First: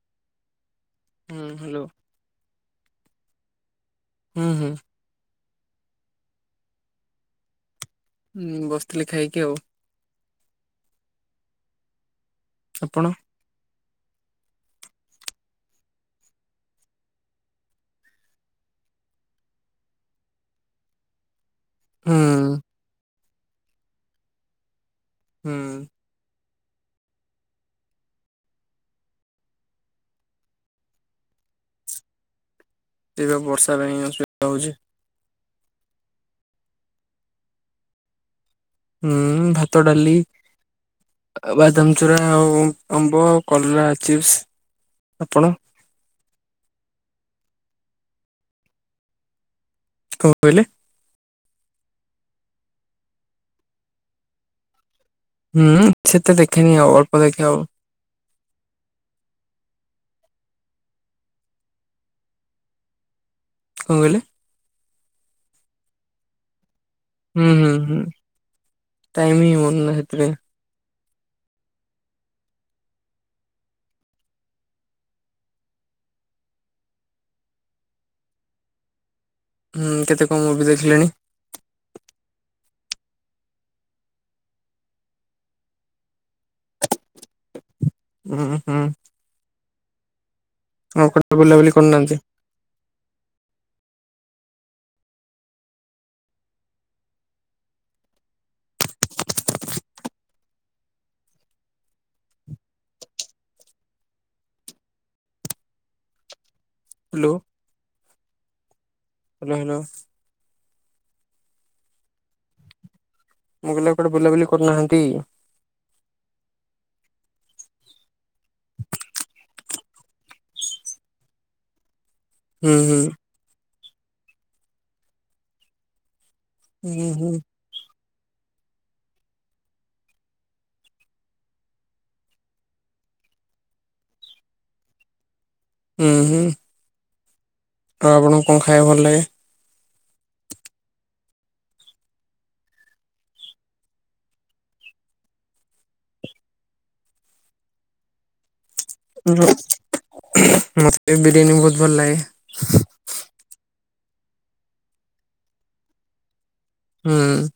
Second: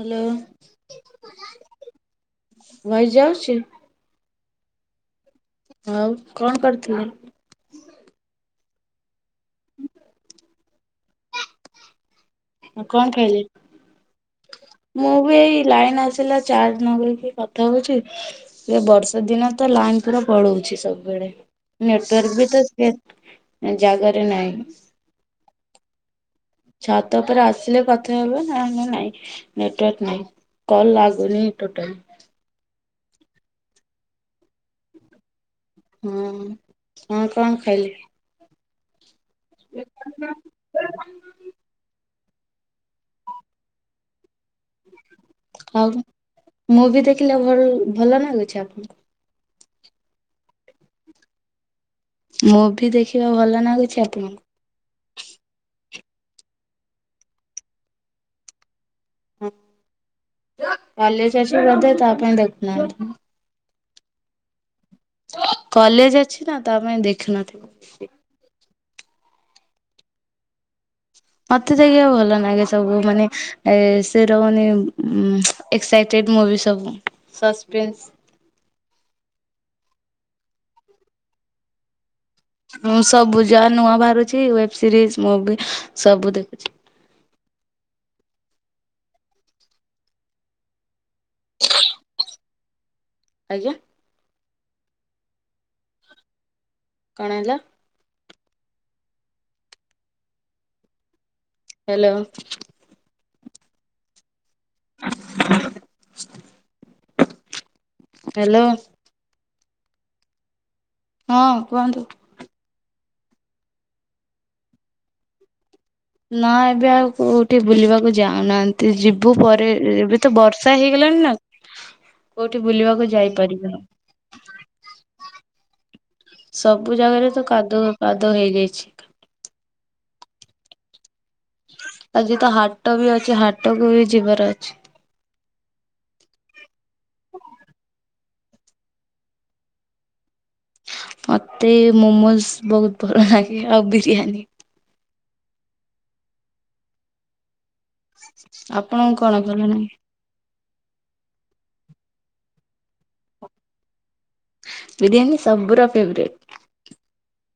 Hello. ହୁଁ hello. Voice ଯାଉଚି? ହୁଁ- ହୁଁ। ଆଉ କଣ କରିଥିଲେ? ଉଁ- ବସିଥିଲି ଖାଇକି ଆଉ। ଆଉ ଆପଣ? କଣ ଖାଇଲେ? ମୁଁ ବି ଏଇ ଲାଇନ୍ ଆସିଲା ଚାର୍ଜ ନଗେଇକି କଥା ହଉଚି। ସେ ବର୍ଷା ଦିନ ତ ଲାଇନ୍ ପୁରା ପଳଉଚି ସବୁବେଳେ। ହୁଁ ନେଟୱାର୍କ୍ ବି ତ ସେ ଜାଗାରେ ନାହିଁ। ହୁଁ। ଛାତ ଉପରେ ଆସିଲେ କଥା ହେବ ନ ହେଲେ ନାଇଁ ନେଟୱାର୍କ ନାଇଁ। କଲ୍ ଲାଗୁନି ଟୋଟାଲ୍। ଏଇ ବା ବର୍ଷା ପାଇଁ ଅସୁବିଧା ହଉଚି। ହୁଁ କଣ କଣ ଖାଇଲେ? ହୁଁ ଭାତ, ଡାଲି ଆଉ ବାଦାମ୍ ଚୁରା ଆଉ ଆମ୍ବ ଆଉ କଲରା ଚିପ୍ସ୍। ଆଉ ମୁଭି ଦେଖିଲେ ଭଲ୍- ଭଲ ନାଗୁଚି ଆପଣଙ୍କୁ? କଣ କହିଲେ? ମୁଭି ଦେଖିବାକୁ ଭଲ ନାଗୁଚି ଆପଣଙ୍କୁ? ହୁଁ ସେତେ ଦେଖେନି ଆଉ ଅଳ୍ପ ଦେଖେ ଆଉ। [unintelligible] ବଧେ ତା ପାଇଁ ଦେଖୁନାହାନ୍ତି। କଣ୍ କହିଲେ? କଲେଜ୍ ଅଛି ନା ତା ପାଇଁ ଦେଖ୍ ହୁଁ- ହୁଁ -ହୁଁ ଟାଇମ୍ ହିଁ ହଉନି ନା ହେତିପାଇଁ। ମତେ [unintelligible] ଭଲ ଲାଗେ ସବୁ ମାନେ ଏ ସେ ରହୁନି ଉଁ ଏକ୍ସାଇଟେଡ୍ ମୁଭି ସବୁ ସସ୍ପେନ୍ସ୍ ଉଁ- କେତେ କଣ ମୁଭି ଦେଖିଲେଣି? ମୁଁ ସବୁ ଯାହା ନୂଆ ବାହାରୁଚି ୱେବ୍ ସିରିଜ୍ ମୁଭି ସବୁ ଦେଖୁଚି। ଉଁ -ହୁଁ। ଆଉ କୁଆଡେ ବୁଲାବୁଲି କରୁନାହାନ୍ତି। ଆଜ୍ଞା। କଣ ହେଲା? Hello. [inaudible] Hello. Hello. Hello- hello. ହଁ କୁହନ୍ତୁ। ମୁଁ କହିଲି ଆଉ କୁଆଡ଼େ ବୁଲାବୁଲି କରୁନାହାନ୍ତି। ନା ଏବେ ଆଉ କୋଉଠି ବୁଲିବାକୁ ଯାଉନାହାନ୍ତି ଯିବୁ ପରେ ଏବେ ତ ବର୍ଷା ହେଇଗଲାଣି ନା। କୋଉଠି ହୁଁ ହୁଁ ବୁଲିବାକୁ ଯାଇପାରିବୁନୁ। ହୁଁ ସବୁ ଜାଗାରେ ହୁଁ ତ କାଦୁଅ କାଦୁଅ ହେଇଯାଇଛି। ଆଜି ତ ହାଟ ବି ଅଛି ହାଟକୁ ବି ଯିବାର ଅଛି। ଉଁ ହୁଁ। [inaudible] ତ ଆପଣଙ୍କୁ କଣ ଖାଇବାକୁ ଭଲ ଲାଗେ? ମତେ ମୋମୋଜ ବହୁତ ଭଲ ଲାଗେ ଆଉ ବିରିୟାନୀ। ଆପଣଙ୍କୁ କଣ ଭଲ ଲାଗେ? ମୋତେ ବିରିୟାନୀ ବହୁତ ଭଲ ଲାଗେ। ବିରିୟାନୀ ସବୁର ଫେବରେଟ୍। ହୁଁ।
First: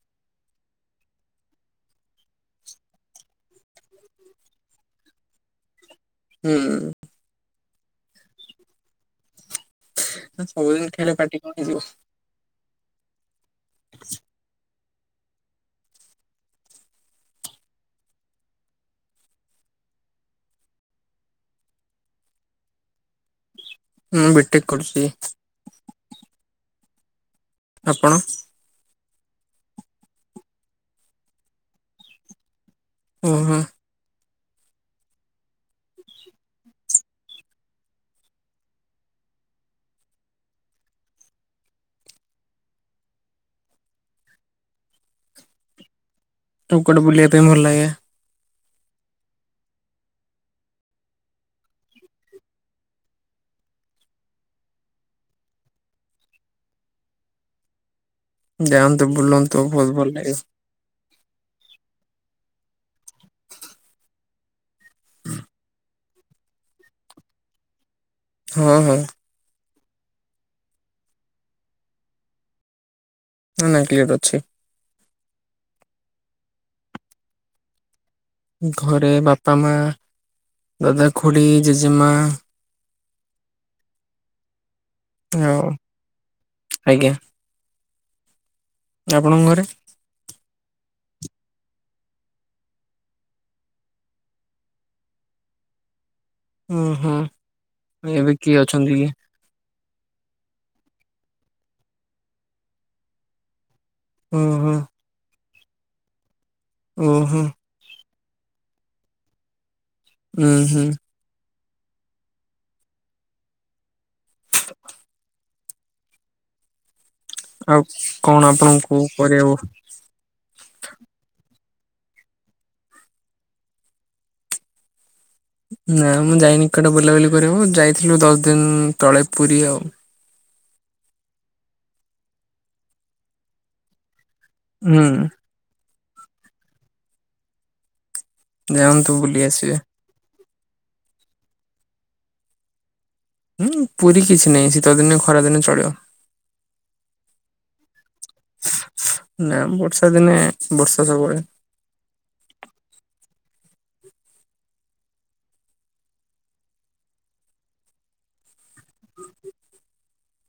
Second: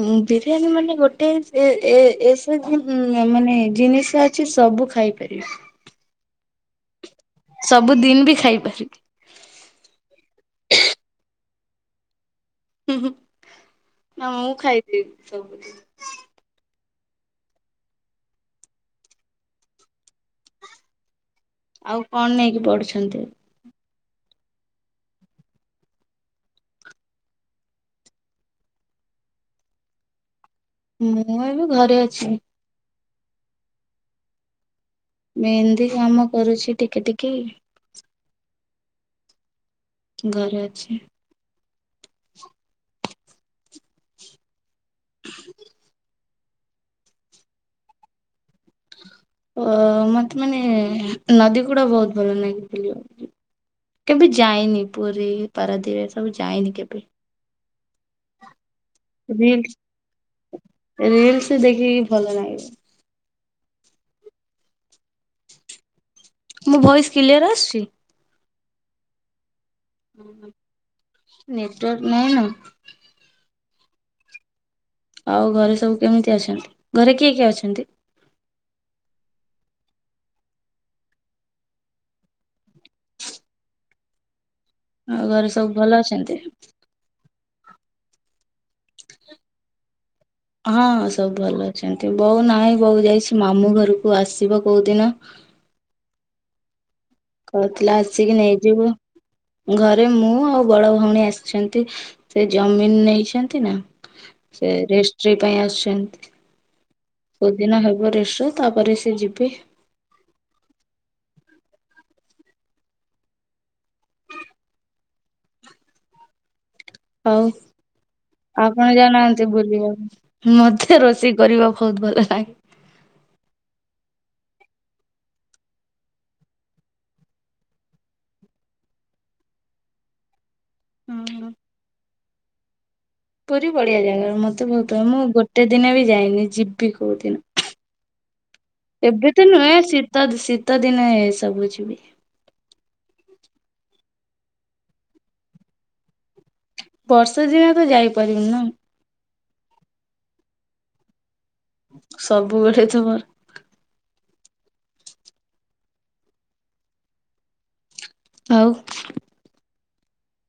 ଉଁ ବିରିୟାନୀ ମାନେ ଗୋଟେ ଏ ଏ ଏସବୁ ମାନେ ଜିନିଷ କିଛି ସବୁ ଖାଇପାରିବି। ହୁଁ। ସବୁ ଦିନ ବି ଖାଇପାରିବି। ନାଁ ସବୁଦିନ୍ ଖାଇଲେ ପାଟି କଣ ହେଇଯିବ। ନାଁ ମୁଁ ଖାଇଦେବି ସବୁ ଦିନ୍। ଆଉ କଣ ନେଇକି ପଢୁଛନ୍ତି? ମୁଁ ବିଟେକ୍ କରୁଛି। ଆପଣ? ମୁଁ ଏବେ ଘରେ ଅଛି। ଉଁ ହୁଁ। ମେହେନ୍ଦି କାମ କରୁଛି ଟିକେ ଟିକେ। ଘରେ ଅଛି। [unintelligible] ଆଉ କୁଆଡେ ବୁଲିବା ପାଇଁ ଭଲ ଲାଗେ? ଅ ମତେ ମାନେ ନଦୀ ଗୁଡା ବହୁତ ଭଲ ଲାଗେ ବୁଲିବାକୁ। କେବେ ଯାଇନି ପୁରୀ ପାରାଦ୍ୱୀପ୍ ଏ ସବୁ ଯାଇନି କେବେ। ଯାଆନ୍ତୁ ବୁଲନ୍ତୁ ବହୁତ ଭଲ ଲାଗିବ। ରିଲ୍‌ସି ଦେଖିକି ଭଲ ଲାଗେ। ମୋ ଭଏସ୍‌ କିଲିୟର ଆସୁଛି? ହଁ ହଁ। ନେଟୱର୍କ ନାହିଁ ନା। ନାଁ ନାଁ କ୍ଲିୟର ଅଛି। ଆଉ ଘରେ ସବୁ କେମିତି ଅଛନ୍ତି ଘରେ କିଏ କିଏ ଅଛନ୍ତି? ଘରେ ବାପା ମା ଦାଦା ଖୁଡ଼ି ଜେଜେମା। ଆଉ ଘରେ ସବୁ ଭଲ ଅଛନ୍ତି? ଆଜ୍ଞା। ଆପଣଙ୍କ ଘରେ? ହଁ ସବୁ ଭଲ ଅଛନ୍ତି ବୋଉ ନାହିଁ ବୋଉ ଯାଇଛି ମାମୁଁ ଘରକୁ ଆସିବ କୋଉ ଦିନ। ହୁଁ ହୁଁ। କହୁଥିଲା ଆସିକି ନେଇଯିବୁ। ଘରେ ମୁଁ ଆଉ ବଡ ଭଉଣୀ ଆସିଛନ୍ତି ସେ ଜମିିନ୍ ନେଇଛନ୍ତି ନା। ସେ ଓହୋ ରେଷ୍ଟ୍ରି ପାଇଁ ଆସିଛନ୍ତି ଓହୋ କୋଉଦିନ ହେବ ରେଷ୍ଟ୍ରି? ତାପରେ ସେ ଯିବେ। ଉ ହୁଁ। [unintelligible] ହଉ ଆଉ କଣ ଆପଣ ଆପଣଙ୍କୁ ଯାଉନାହାନ୍ତି କରିବାକୁ ବୁଲିବାକୁ? ମତେ ରୋଷେଇ କରିବା ବହୁତ୍ ଭଲ ଲା ନା ମୁଁ ଯାଇନି କୁଆଡେ ବୁଲାବୁଲି କରିବା ଯାଇଥିଲୁ ଦଶ ଦିନି ତଳେ ପୁରୀ ଆଉ। ଉଁ ହୁଁ। ପୁରୀ ବଢିଆ ଜାଗା ମତେ ବହୁତ୍ ଭ ହୁଁ। ମୁଁ ଗୋ ଟେ ଦିନ ବି ଯାଇନି ଯିବି କୋଉ ଦିନ ଯାଆନ୍ତୁ ବୁଲି ଆସିବେ ତ ଶୀତ ଦିନେ ସବୁ ଯିବି। ହୁଁ ପୁରୀ କିଛି ନାଇଁ ଶୀତ ଦିନେ ଖରାଦିନେ ଚଳିବ। ବର୍ଷା ଦିନେ ତୁ ଯାଇପାରିବୁନି ନ ନା ବର୍ଷା ଦିନେ ବର୍ଷା ସବୁବେଳେ। ସବୁବେଳେ ତୁମର୍ ଆଉ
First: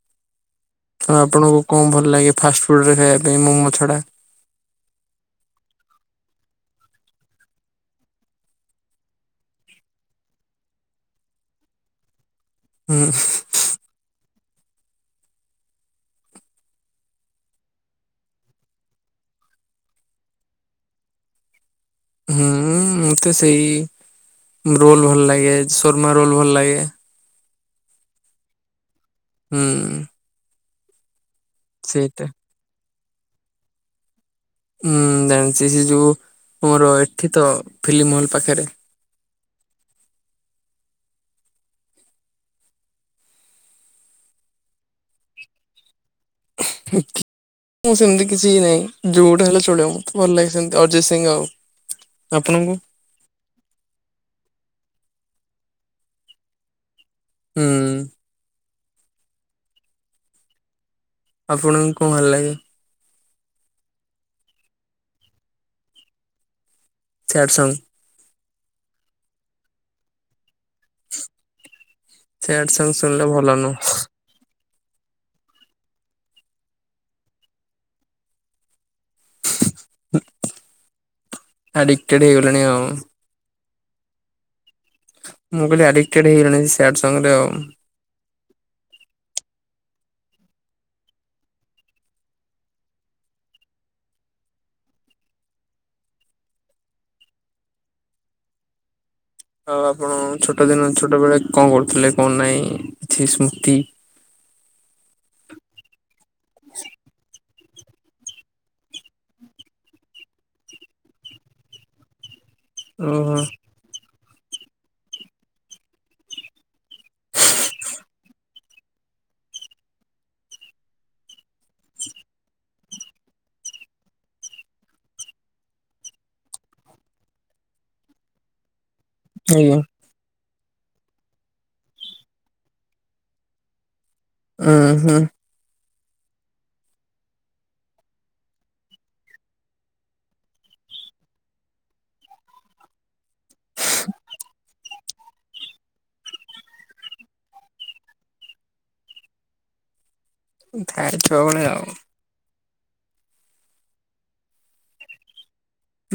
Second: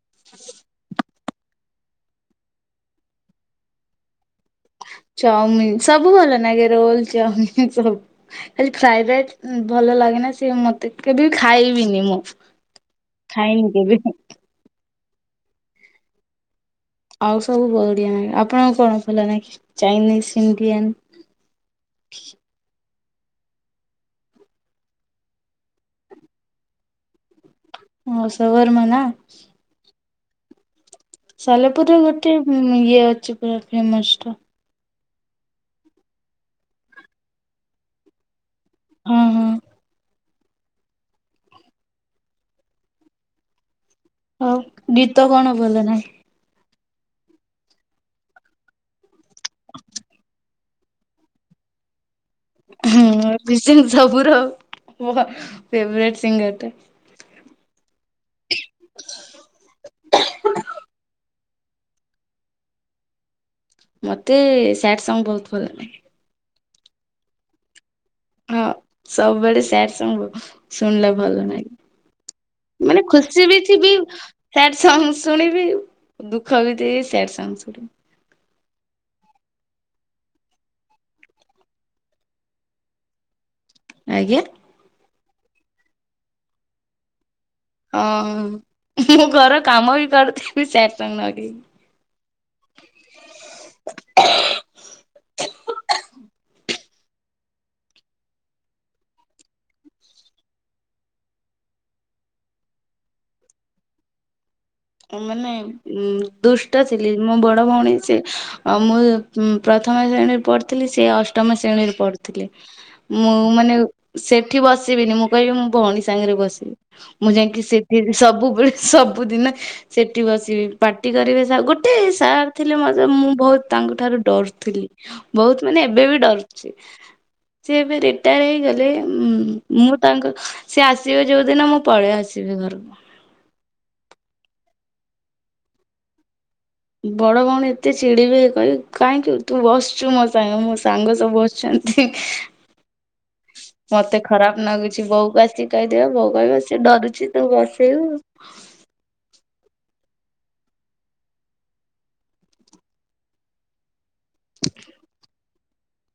[unintelligible] ତ ଆପଣଙ୍କୁ କଣ ଭଲ ଲାଗେ ଫାଷ୍ଟଫୁଡ୍ ରେ ଖାଇବା ପାଇଁ ମୋମୋ ଛଡ଼ା? ଚାଉମିିନ୍ ସବୁ ଭଲ ନାଗେ ରୋଲ ଚାଉମିନ୍ ସବୁ। ଖାଲି ଫ୍ରାଏଡ୍ ରାଇ ଭଲ ଲାଗେନା ସିଏ ମତେ କେବେ ବି ଖାଇବିନି ମୁଁ। ହୁଁ। ଖାଇନି କେବେ। ଆଉ ସବୁ ବଢିଆ ନାଗେ ଆପଣଙ୍କୁ କଣ ଭଲ ନାଗେ ଚାଇନିଜ୍ ଇଣ୍ଡିଆନ୍? [unintelligible] ହୁଁ ମତେ ସେଇ ରୋଲ୍ ଭଲ ଲାଗେ ଶୂର୍ମା ରୋଲ୍ ଭଲ ଲାଗେ। ହଁ ସବୋର୍ ମନା ହୁଁ। ସାଲେପୁରୁ ରେ ସେଇଟା ଗୋଟେ ଇଏ ଅଛି ପୁରା ଫେମସ୍ ଟା। ହୁଁ ଜାଣିଛି ସେ ଯୋଉ ପୋର ଏଠି ତ ଫିଲ୍ମ ହଲ୍ ପାଖେରେ। ହଁ ହଁ। ଆଉ ଗୀତ କଣ ଭଲ ନାଗେ? [unintelligible] ମୁଁ ସେମିତି କିଛି ନାଇଁ ଯୋଉଟା ହେଲେ ଚଳିବ ମତେ ଭଲ ଲାଗେ ସେମିତି ଅଯୟ ସିଂ ଆଉ। ଆପଣଙ୍କୁ [inaudible] ସବୁୁର ଫେବରେଟ ସିଙ୍ଗର ଟା। ହୁଁ। ଆପଣଙ୍କୁ କଁ ଭଲ ଲାଗେ? ମତେ ସ୍ୟାଡ୍ ସଙ୍ଗ୍ ବହୁତ ଭଲ ଲାଗେ। ସ୍ୟାଡ୍ ସଙ୍ଗ୍ ହଁ ସବୁବେଳେ ସ୍ୟାଡ୍ ସଙ୍ଗ୍ ଉ। ଶୁଣିଲେ ଭଲ ସ୍ୟାଡ ନାଗେ ସଙ୍ଗ ମାନେ ଶୁଣିଲେ ଖୁସି ଭଲ ବି ନୁହଁ। ଥିବି ସ୍ୟାଡ୍ ସଙ୍ଗ୍ ଶୁଣିବି ଦୁଃଖ ବି ଥିବି ସ୍ୟାଡ୍ ସଙ୍ଗ୍ ଶୁଣି ଆଡିକ୍ ଟେଡ୍ ହେଇଗଲେଣି ଆଉ। ଆଜ୍ଞା। ମୁଁ କହିଲି ଆଡିକ୍ ଟେଡ୍ ହେଇଗଲେଣି ସ୍ୟାଡ୍ ସଙ୍ଗରେ ଉ। ହଁ ମୁଁ ଘର କାମ ବି କରୁଥିବି ସ୍ୟାଡ ସଙ୍ଗ ଲଗେଇ। ଆଉ ଆପଣ ଛୋଟ ଦିନ ଛୋଟବେଳେ କଣ କରୁଥିଲେ କଣ ନାହିଁ କିଛି ସ୍ମୃତି? ମାନେ ଉଁ ଦୁଷ୍ଟ ଥିଲି ମୋ ବଡ ଭଉଣୀ ସି ଆଉ ମୁଁ ପ୍ରଥମ ଶ୍ରେଣୀରେ ପଢ଼ ଥିଲି ସେ ଅଷ୍ଟମ ଶ୍ରେଣୀରେ ପଢୁଥିଲେ। ଓହୋ ମୁଁ ମାନେ ସେଠି ବସିବିନି ମୁଁ କହିବି ମୁଁ ଭଉଣୀ ସାଙ୍ଗରେ ବସିବି। ମୁଁ ଯାଇକି ସେଥି ସବୁବେଳେ ସବୁଦିନେ ସେଠି ବସିବି ପାଟି କରିବେ ସା ଗୋଟେ ସାର୍ ଥିଲେ ମୋତେ ମୁଁ ବହୁତ ତାଙ୍କୁ ଠାରୁ ଡରୁଥିଲି। ବହୁତ ମାନେ ଏବେ ବି ଡରୁଛି। ସେ ଏବେ ରିଟାୟାର ହେଇଗଲେ। ହୁଁ ଆଜ୍ଞା ମୁଁ ତାଙ୍କ ସିଏ ଆସିବେ ଯୋଉଦିନ ମୁଁ ପଳେଇ ଆସିବି ଘରକୁ। ହଁ ହଁ। ବଡ ଭଉଣୀ ଏତେ ଚିଡିବେ କହିବେ କାହିଁକି ତୁ ବସିଛୁ ମୋ ସାଙ୍ଗେ ମୋ ସାଙ୍ଗ ସବୁ ବସିଛନ୍ତି। ମତେ ଖରାପ ଲାଗୁଛି ବୋଉକୁ ଆସି କହିଦେବ, ବୋଉ କହିବ ସେ ଡରୁଛି ତୁ ବସେଇବୁ। [inaudible] ଆଉ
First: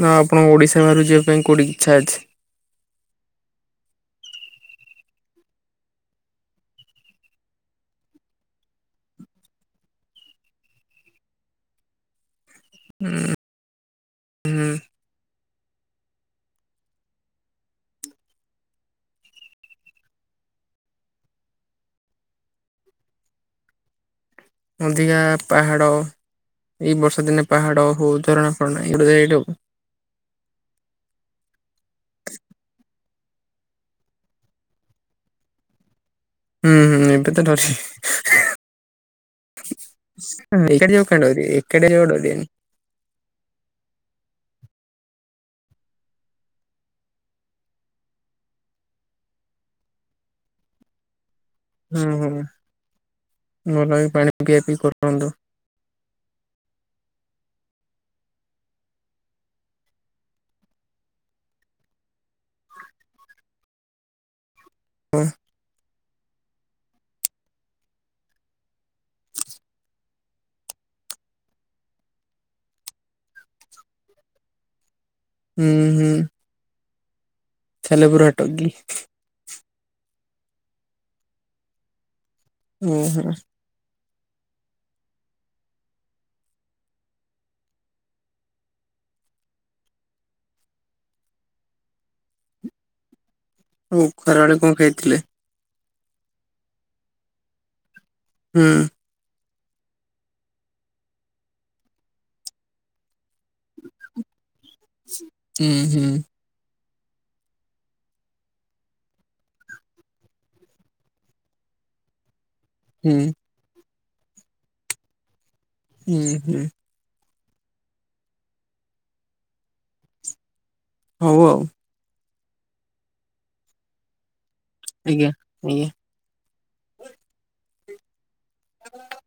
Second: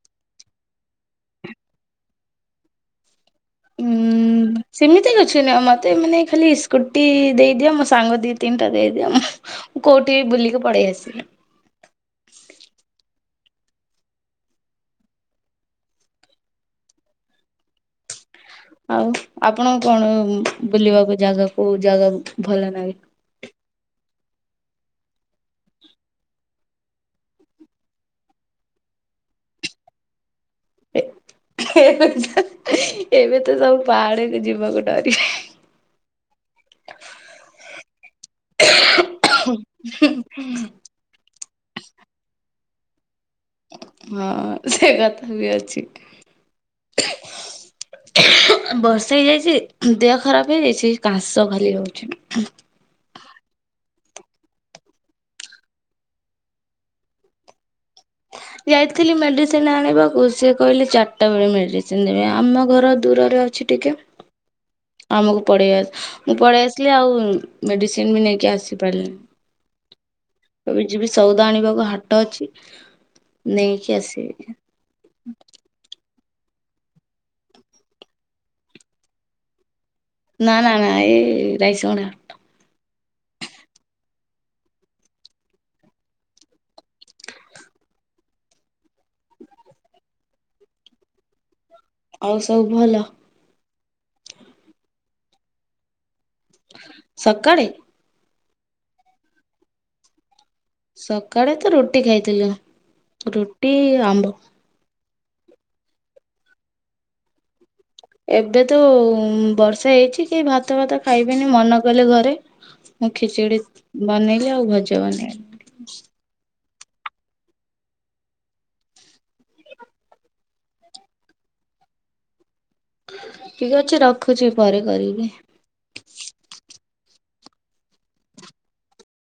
ନା ଆପଣଙ୍କୁ ଓଡ଼ିଶା ବାହାରୁ ଯିବା ପାଇଁ କୋଉଠି ଇଚ୍ଛା ଅଛି? ହୁଁ। ସେମିତି କିଛି ନାହିଁ ମତେ ମାନେ ଖାଲି ସ୍କୁଟି ଦେଇଦିଅ ମୋ ସାଙ୍ଗ ଦି ତିନିଟା ଦେଇଦିଅ। ମୁଁ କୋଉଠି ବି ବୁଲିକି ପଳେଇ ଆସିଲି। ହୁଁ। ହୁଁ। ଆଉ ଆପଣଙ୍କୁ କଣ ବୁଲିବାକୁ ଜାଗା କୋଉ ଜାଗା ଭଲ ଲାଗେ? ଅଧିକା ପାହାଡ଼ ଏଇ ବର୍ଷା ଦିନେ ପାହାଡ଼ ହଉ ଝରଣା ଫରଣା ଏଇଗୁଡ଼ା ଏଇଟା ଆଉ। ଏବେ ତ ସବୁ ପାହାଡକୁ ଯିବାକୁ ଡରିବେ। ହୁଁ ହୁଁ ତେତେ ଡରିବେ [unintelligible] ହୁଁ [unintelligible] ଡରିବେନି। ହଁ ସେ କଥା ବି ଅଛି। ବର୍ଷା ହେଇଯାଇଛି ଦେହ ଖରାପ ହେଇଯାଇଛି। କାଶ ଖାଲି ହୁଁ ହଉଛି। ହୁଁ ଭଲ କି ପାଣି ପିଆ ପିଇ କରନ୍ତୁ। ଯାଇଥିଲି ମେଡିସିନ ଆଣିବାକୁ ସିଏ କହିଲେ ଚାରିଟା ବେଳେ ମେଡିସିନ ଦେବେ। ଆମ ଘର ଦୂରରେ ଅ ଅଛି ଟିକେ। ଆମକୁ ପଳେଇ ମୁଁ ପଳେଇ ଆସିଲି ଆଉ ମେଡିସିନ ବି ନେଇକି ଆସିପାରିଲିନି। ଏବେ ଯିବି ସଉଦା ଆଣିବାକୁ ହାଟ ଅଛି ନେଇକି ଆସିବି। ହୁଁ ହୁଁ। ତାହେଲେ ପୁରା ଡଗି। ନା ନା ନା ଇଏ ରାଇସ [unintelligible] ହୁଁ ହୁଁ। ଆଉ ସବୁ ଭଲ? ଆଉ ଖରାବେଳେ କଣ ଖାଇଥିଲେ? ସକାଳେ? ହୁଁ। ସକାଳେ ତ ରୁଟି ଖାଇଥିଲୁ ରୁଟି ଆମ୍ବ। ହୁଁ ହୁଁ। ଏବେ ତ ଉଁ ବର୍ଷା ହେଇଛି କେହି ଭାତ ଭାତ ଖାଇବେନି ମନା କଲେ ଘରେ। ମୁଁ ହୁଁ ଖିଚିଡ଼ି ବନେଇଲି ଆଉ ଭଜା ବନେଇ ହୁଁ ହୁଁ। ହଉ ଆଉ। ଠିକ ଅଛି ରଖୁଛି ପରେ କରିବି। [unintelligible] ହ